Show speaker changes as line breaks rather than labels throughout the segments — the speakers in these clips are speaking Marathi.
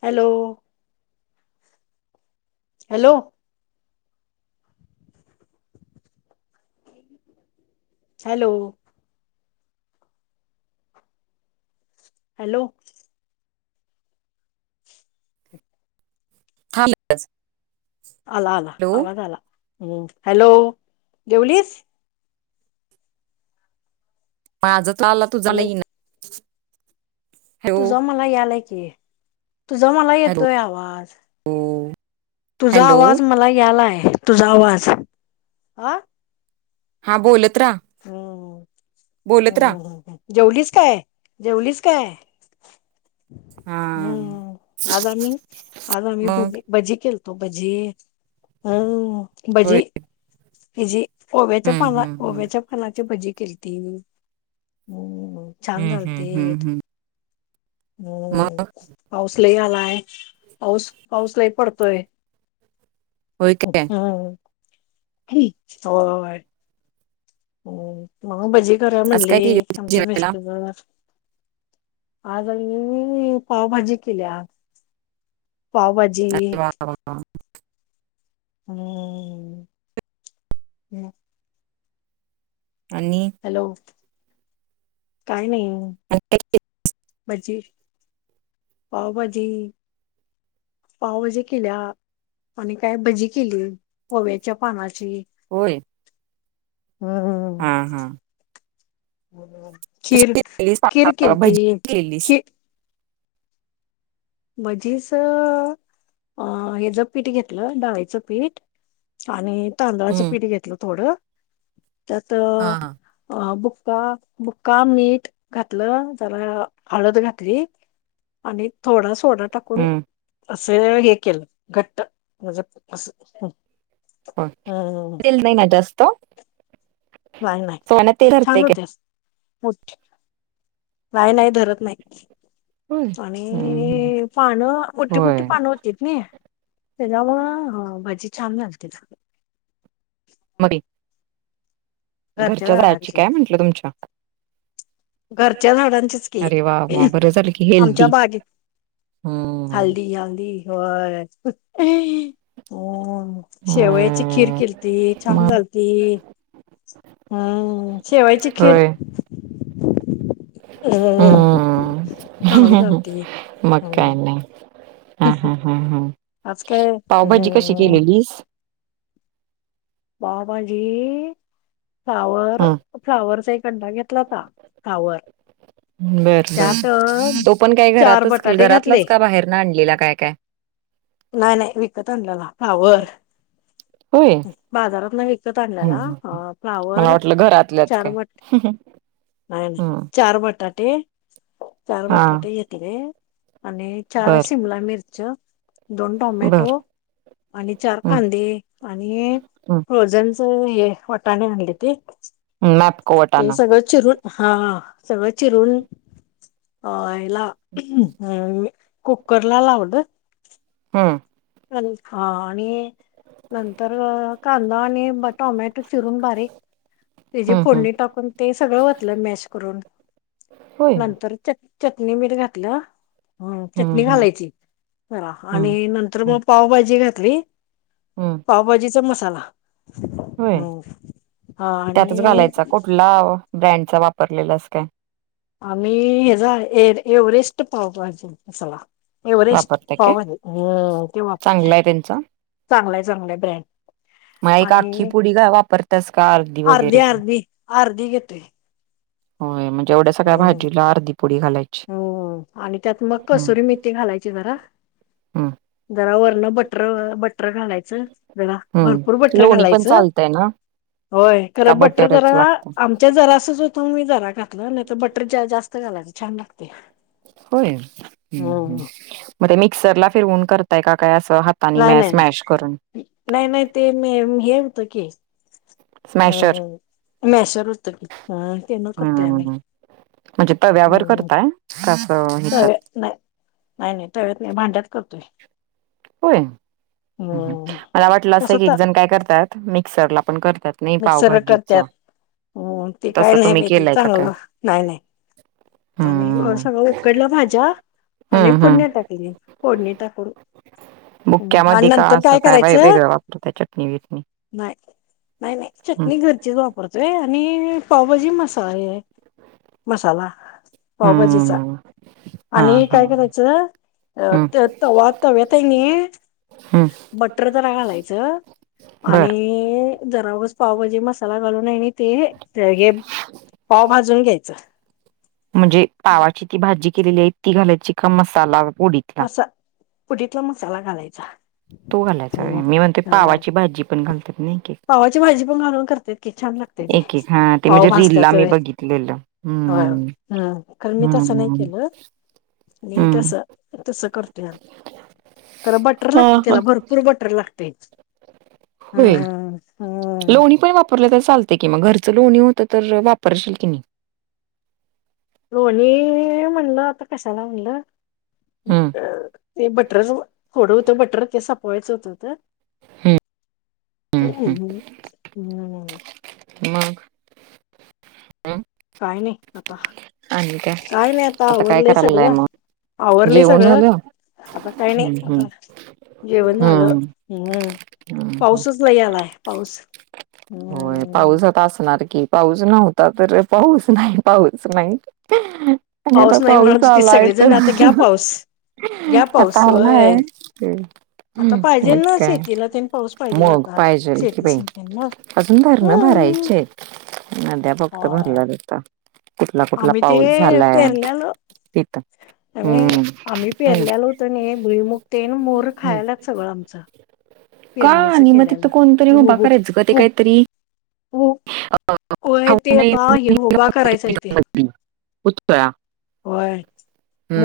हॅलो हॅलो हॅलो हॅलो
हाज
आला आला आवाज आला हम्म हॅलो देेवलीस
म आज त आला तुझला येन
तुझ मला यालाय की तुझा मला
हॅलो
येतोय आवाज तुझा
हॅलो
आवाज मला यालाय तुझा आवाज ह
हा बोलत राहा
हम्म
बोलत राहा
हम् जेवलीच काय जेवलीच काय
हा
हम्म आज आम्ही आज आम्ही
मग
भजी भजी केल त भजी हम्म
होय
बजी कजी ओव्याच्या
हम्म
पाना
हम्म हम्म
ओव्याच्या पानाची भजी केती् छान
हम्म हम्म
चालते
हम्म हम्म
हम्म
मग
पाऊस लही आलाय पाऊस पाऊस लही पडतोय
होय
हम्
काय
हो हो हो भजी करा
आज काय
म्हणली
केली होती
आमचे
जेवायला
मिेस्ट आज मी मी पावभाजी केली आज पावाजेे
वा वा वा
हम् हम्.
आणि
हॅलो. काही नाही.
आणि काय केलं?
भजी, पावभाजी. पावभाजी केल्या आणि काय भजी केली ओ व्याच्या पानाची.
होय.
हम्म
हां. हां.
खीर
केलेलीस
खीर
पा-
केलती.
भजी केलेलीस
खीर म्हजेच अ हेच पीठ घेतलं. डाळीचं पीठ- आणि तांदळाचं
हम्म
पीठ घेतलं थोडं- त्यात
हा हा
अ ब- मुक्का मीठ घातलं त्याला हळद घातली. आणि थोडा सोडा टाकून-
हम्म
अस हे केलं. घट्ट म्हंजे अस-
होय. [unintelligible] सोनतेत
ठ काय नाही धरत नाही
होय हम्म, हम्म.
आणि पानं मोठी मोठी
होय
पानं होती नाही त्याच्यामु भाजी छान घलते
मग घरच्या जाळाची काय म्हंटलं तुमच्या?
घरच्या झाडांचीच की.
अरे वा वा बरं झालं की
आमच्या
हेल्दी.
बागेत -
हम्म.
हलदी हलदी होय. हो. शेवयाची खीर
हम्म
केलती छान
मग
झालती. हम्म. शेवयाची खीर.
होय
अ
हम्म.
चांगली झालती
मग
हम्म
काय नाही. हा हा हा हा
आज काय
पावभाजी कशी
हम्म
केलेलीस?
पावभाजी - फ्लावर
हं
फ्लॉवर एक- कंदा घेतलाता फ्लावर.
बर बर.
त्यात
तो पण काय
चार
घरातच
बटाटे घातले
घरातलाच का बाहेर न आणलेला काय काय?
नाही नाही विकत आणल्याला फ्लॉवर.
होय
बाजारातन विकत-
हम्म
आणलेला
हम्म
आं
मला
फ्लावर
वाटलं घरातल्याच
चार
काय
मट- नाही नाही
हम्म
चार बटाटे. चार
हा
बटाटे घेतले. आणि चार
बर
शिमला मिर्च- दोन
बर
टोमॅटो आणि चार
हम्म
कांदे आणि- प्रोजनस हे वाटाणे आणलीती.
मॅप का वटाना?
हा सगळं चिरून. याला- कुकर ला लावल -
हम्म.
हा आणि- नंतर कांदा आणि टोमॅटो चिरून बारीक- हे जे
हम्म हम्म
फोडणी टाकून ते सगळं वतलं मॅश करून.
होय
नंतर ते - चटणी मीठ घातलं. ह
हम्म
चटणी
हम्म
घालायची हं आणि - तर
हम्म
मग पावभाजी घातली
हम्म
पावभाजीचा मसाला
होय
हम्म हा
त्यातच
आणि
घालायचा कुठला हो. ब्रँडचा वापरलेलास काय?
आम्ही हेजा एर एव्हरेस्ट पाव पाहिजे मसाला. एव्हरेस्ट
वापरताय काय
पावभाजी ते वापरतो
चांगला आहे त्यांचा
चांगल्या चांगल्या ब्रँड
मग एक आख्खी
आणि
पुडी का वापरतास का
अर्धी
वगैरे काय
अर्धी अर्धी घेतोय. [unintelligible]
होय म्हणजे एवढ्या सगळ्या
हम्म
भाजीला अर्धी पुडी घालायची.
हम्म आणि त्यात मग
हम्म
कसुरी मेथी घालायची जरा
हम्म
जरा वरनं बटर बटर घालायचं जरा भरपूर
हम्म
बटर
लोणी पण
घालायचं.
चालतय ना
होय
का
खरं बटर जरा
बटरच लागत
आमच्या जरा असच होतो मी जरा घातलं नाही तर बटर ज जा मस्त घालायचा.
होय ते हम्म हम्म
ह
म ते मिक्सरला फिरवून करताय का का अस
नाही नाही नाही नाही नाही ते मी हे होत की
स्मॅशर
हो मेशर होतय त्याने करतोय आम्ही.
हम्म म्हणजे तव्यावर
हम्म
करताय कसं ह्याच्यात
तव्या नाही नाही नाही तवेत नाही भांड्यात करतोय.
होय
हम्म
मला वाटलं
तस
असं की एक
तर
जण काय करतात मिक्सरला पण कर
मिक्सर करतायत ते काय
तसं
नाही
तुम्ही
भहिती
केलंय का काय?
चांगलं नाही नाही. आम्ही
हम्म
सगळं उकडलं भाज्या आणि
हम्म
पुण्या
हम्म
टाकली फोडणी टाकून आणि
बुक्क्यामध्ये का
नंतर
असं
काय
वे
करायचा
वेगळं वापरता चटणी बिटणी?
नाय. नाही नाही
हम्म
चटणी घरचीच वापरतोय आणि पावभाजी मसाले मसाला पावभाजीचा
हम्म हा
आणि
हा
काय करायचं अ
हम्म
त तवा तव्यात हाय नी
हम्म
बट्टर तर घालायचं आणि
बर
जरावज पावभजी मसाला घालून येणी ते तेगे पाव भाजून घ्यायचं.
म्हणजे पावाची ती भाजी केलेली आहे ती घालायची का मसाला पुडीतला?
पुडितला मसाला घालायचा.
तो घालायचा होय मी म्हणते पावाची भाजी पण घालतात ना एक एक.
पावाची भाजी पण घालून करत्यात की छान लागते ती
एक एक हा ते
पाव
म्हणजे रीलला मी
भजतातय होय.
बघितलेलं
होय.
हम्म
हम्म कारण मी तसं नाय
हम्म
केलं मी
हम्म.
तसं तसं करतोया आ. खर बटर
हा
लागते
हा
त्याला भरपूर बटर लागते. हम्म
होय
हम्म.
लोणी पण वापरल तर चालते कि मग घर च लोणी होत तर वापरशील कि नी?
लोणी म्हणलं आता कशाला म्हणलं?
हम्म
ते बटर जव थोडं होतं बटर ते सपवायचं होतं त.
हम्म
[unintelligible]
मग हम्म.
नाही नाही आता काय नाही आता
काय
आवरलंय
करायलाय
सगळं
मग
आवरलंय
जेवण
सगळं
झालं
आता काही नाही
हम्म
आता
हम्म
जेवण झालं
हम्म
हम्म
हम्म
पाऊसच नाही आलाय पाऊस
होय
हम्म.
पाऊस आता असणाराय की पाऊस नव्हता तर पाऊस नाही पाऊस नाही आणि आता
नाही
पाऊस
म्हणत होती
आला आहे
सगळेजण आता घ्या
तर
पाऊस घ्या
आता
पाऊस
आला आहे
होय.
हे
आता पाहिजेल
मग
ना
काय
शेतीला तेन पाऊस पाहिजेल
मग
आता
पाहिजेल कि
शेती
बाई
सिंचनला
अजून भर ना भार
होय
यायचेयेत नध्या फक्त भरला होता कुठला-कुठला
आम्ही ते पेरल्यालो त्यामुळे
हम्म
आम्ही
हम्म
पेरल्याल होत ना भुईमुगते ना मोहर
हम्म
खायला सगळं आमचं
का
पेरणीच
नी मग तिथथं
केल्यालं
कोणतरी
ते
उभा करायचं ग ते काहीतरी
हो होय
खाऊ
ते
नये
आता हे उभा करायेच तेे
पुतळा
होय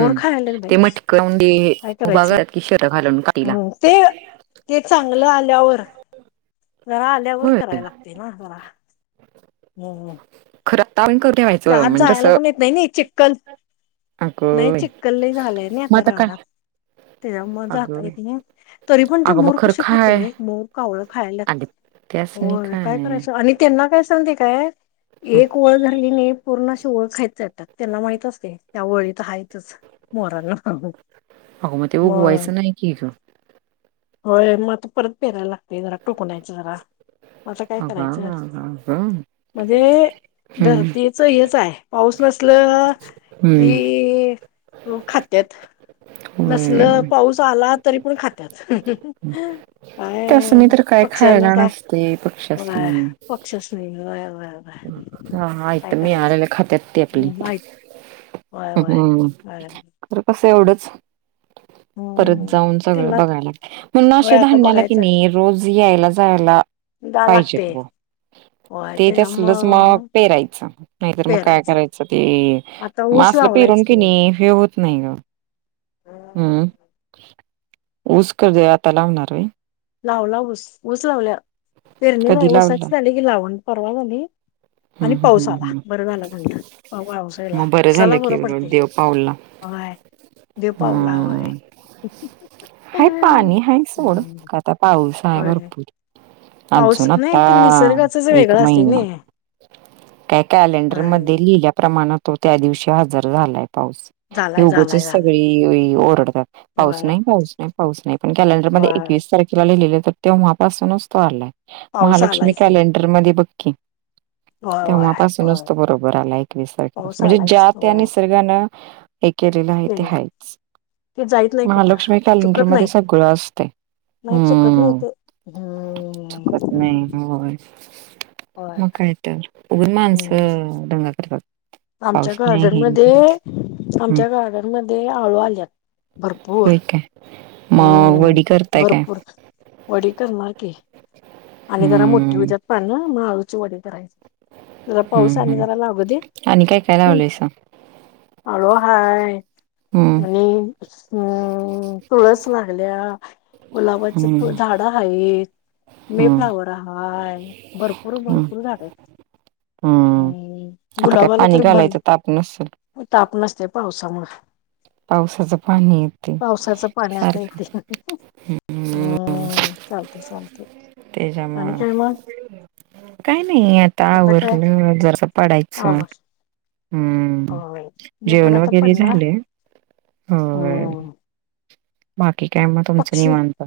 मोर खायेलेत
ते
बाई
मटक लावून ते
काय
उभा
करायचं
करतात की शर्ट घालून काठीला
ह ते ते चांगलं आल्यावर जरा आलयावर
होय
कराया लागतेना मला खरायला ना जरा हम्म
खरं आता आपण करून
ते
ठेवायचं
आत
म्हणजे
जायला
असं
पण येत नाही ना चिकक्कल
अगं
नाही
बाई
चिकक झालेय नाही
मग
आता
काय?
रानात त्याच्या मग
अगं
जाताय
बाई
तरी पण ते
अगं मग
मोर
खरं
कसे खात
काय
एक मोर कावळ खायला लागते
अगं
हो
त्यासनी
काय करायचं आणि त्यांना काय साधीक तर
हं,
एक ओळ धरली नाही पूर्ण अशी ओळ खायचात त्यात त्यांना माहित असतेये त्या वळीत हयतच मोरांना
अगं मग ते उगवायचं नाही की ईथ
होय मग आता परत पेरायला लागतोय जरा टोकनायच जरा असतां काय
अगं
करायचं
अगं अगं अगं
म्हणजे धर
हम्म
च हेच आहे पाऊस नसल
हम्म
की खात्यात नसल
होय
पाऊस आलात तरी पण खात पाये
त्यासनी तर काय
पक्ष्यांना
खायला
काय
नसतंय
वय
पक्ष्यासनी
पक्षच नाही वय वय त बा
आहाा त मी आलेला खात्यात तेपली
हम्म, माहित व्हय व्हय
हम्म
व्हय
तर कसं एवढंच परत
हम्म
जाऊन सगळं
त्यांना
बघायला म्हण असे
व्हय आता
धांडण्याला की नाही रोज यायला जायला
द लागते
पाहिजेत बुवा
व्हय
ते तर सलच मग
त्याच्यामुळं
पेरायचं नाहीतर मग काय
पेरायचं
करायचं ते
आता
म
ऊस
म भिरून
लावलायच
की नाही हे हो नाही ग हम् ऊसकर ज आता लावणार र
लावला ऊस ऊस लावल्या फिरणी
कधी
नाही
लावला
साच झाली की लावण परवाग नाही [inaudible] आणि
हम्म हम्म
पावसाला
हम्म
बरं झालं म्हज पावसाळला
मग झालं
उसाला
की
बरं
उलट
पडते
देव पावला
होय देपावला वय
हम्म हाय पाणी हाय सोड आता पाऊस आहे भरपूर
पाऊस
अजून
नाही
आता
ते निसर्गाच जे
एक
वेगळं असते ना
महिना काही
होय
कॅलेंडरमध्ये लिहिल्या प्रमाणातून त्या दिवशी हजर झालाय पास
झालाय
उगचच
झालाय झालाय
सगळी ओरडतात पाऊस
होय
नाही पाऊस नाही पाऊस नाही पणल्यानंतर
होय
एकस तारखेला लिहि तर तेव्हापासूनच तो आलाय
पाऊस
महालक्ष्मी
आलायच ते
कॅलेंडर मध्ये बघकी
होय होय
तेव्हापासूनच
होय
त बरोबर आला एकवीस
पाऊस
तारखेपासून म्हणजे
आलायच
ज्या त्या
होय
निसर्गाानं हे केलेलं आहे ते हायच
ते जाईत नाही कुठं
महालक्ष्मी कॅलेंडर
चुकत
मध्ये
नाही
सगळं असते
नाही चुकत नाही
हम्म
ते
च
हम्म
नाही हो
होय
मग काय तर उघून
हम्म
माणसं रंग करतात
आमच्या
पाऊस नाही
गार्डन
हे
मध्ये
नाही हम्म
आमच्या गार्डन मध्ये आळू आल्यात भरपूर
होय काय? मग
हम्म
वडी करताय काय?
भरपूर वडी करणार की आणि जरा मोठी
हम्म,
उज्यात पान मग आळूची वडी करायची जरा पाऊस
हम्म
आणि
हम्म
जरा लागू दे
आणि काय काय लावलंयस
काय आणि अ तुळस लागल्या गुलाबाचे
हम्म,
फ झाड आहेत मे
हम्म,
फ्लावर हाय भरपूर
हम्म,
भरपूर झाड
हम्म. आता काय
गुलाबाला
पाणी
भर
घालायचं ताप नसेल.
ताप नसते पावसामुळे
पावसाचं पाणी येते
पावसाचं पाण्यातता
सारखं
येते. हम्म चा
तेज म्ह काय नाही आता आवरलं जरस पडायचं.
आवाज
हम्म
होय मी पण
जेवण
आता
वगैरे
पडणार
झाले हो.
हम्म
बाकी काय म तुमचं नाही माणत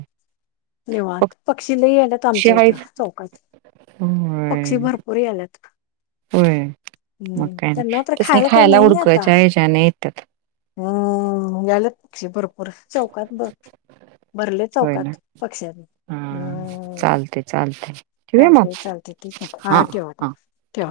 निव पक्षीलाही येण्यात आमच्या इथं
आहेत.
चौकात
होय,
पक्षी भरपूर आल्यात.
होय. मग
हम्म
काय
त्यांना
नाही.
तर
त्यासनी
खायला काही नाही ना आता
हुडकायच्या ह्याच्याने येतात.
हम्म याला पक्षी भरपूर चौकात बघ भरले
होय ना.
चौकात हम्.
हा. चालतंय चालतंय. ठेवूया मग?
चालते चालते ठीक आहे हा ठेवा ठेवा ठेवा.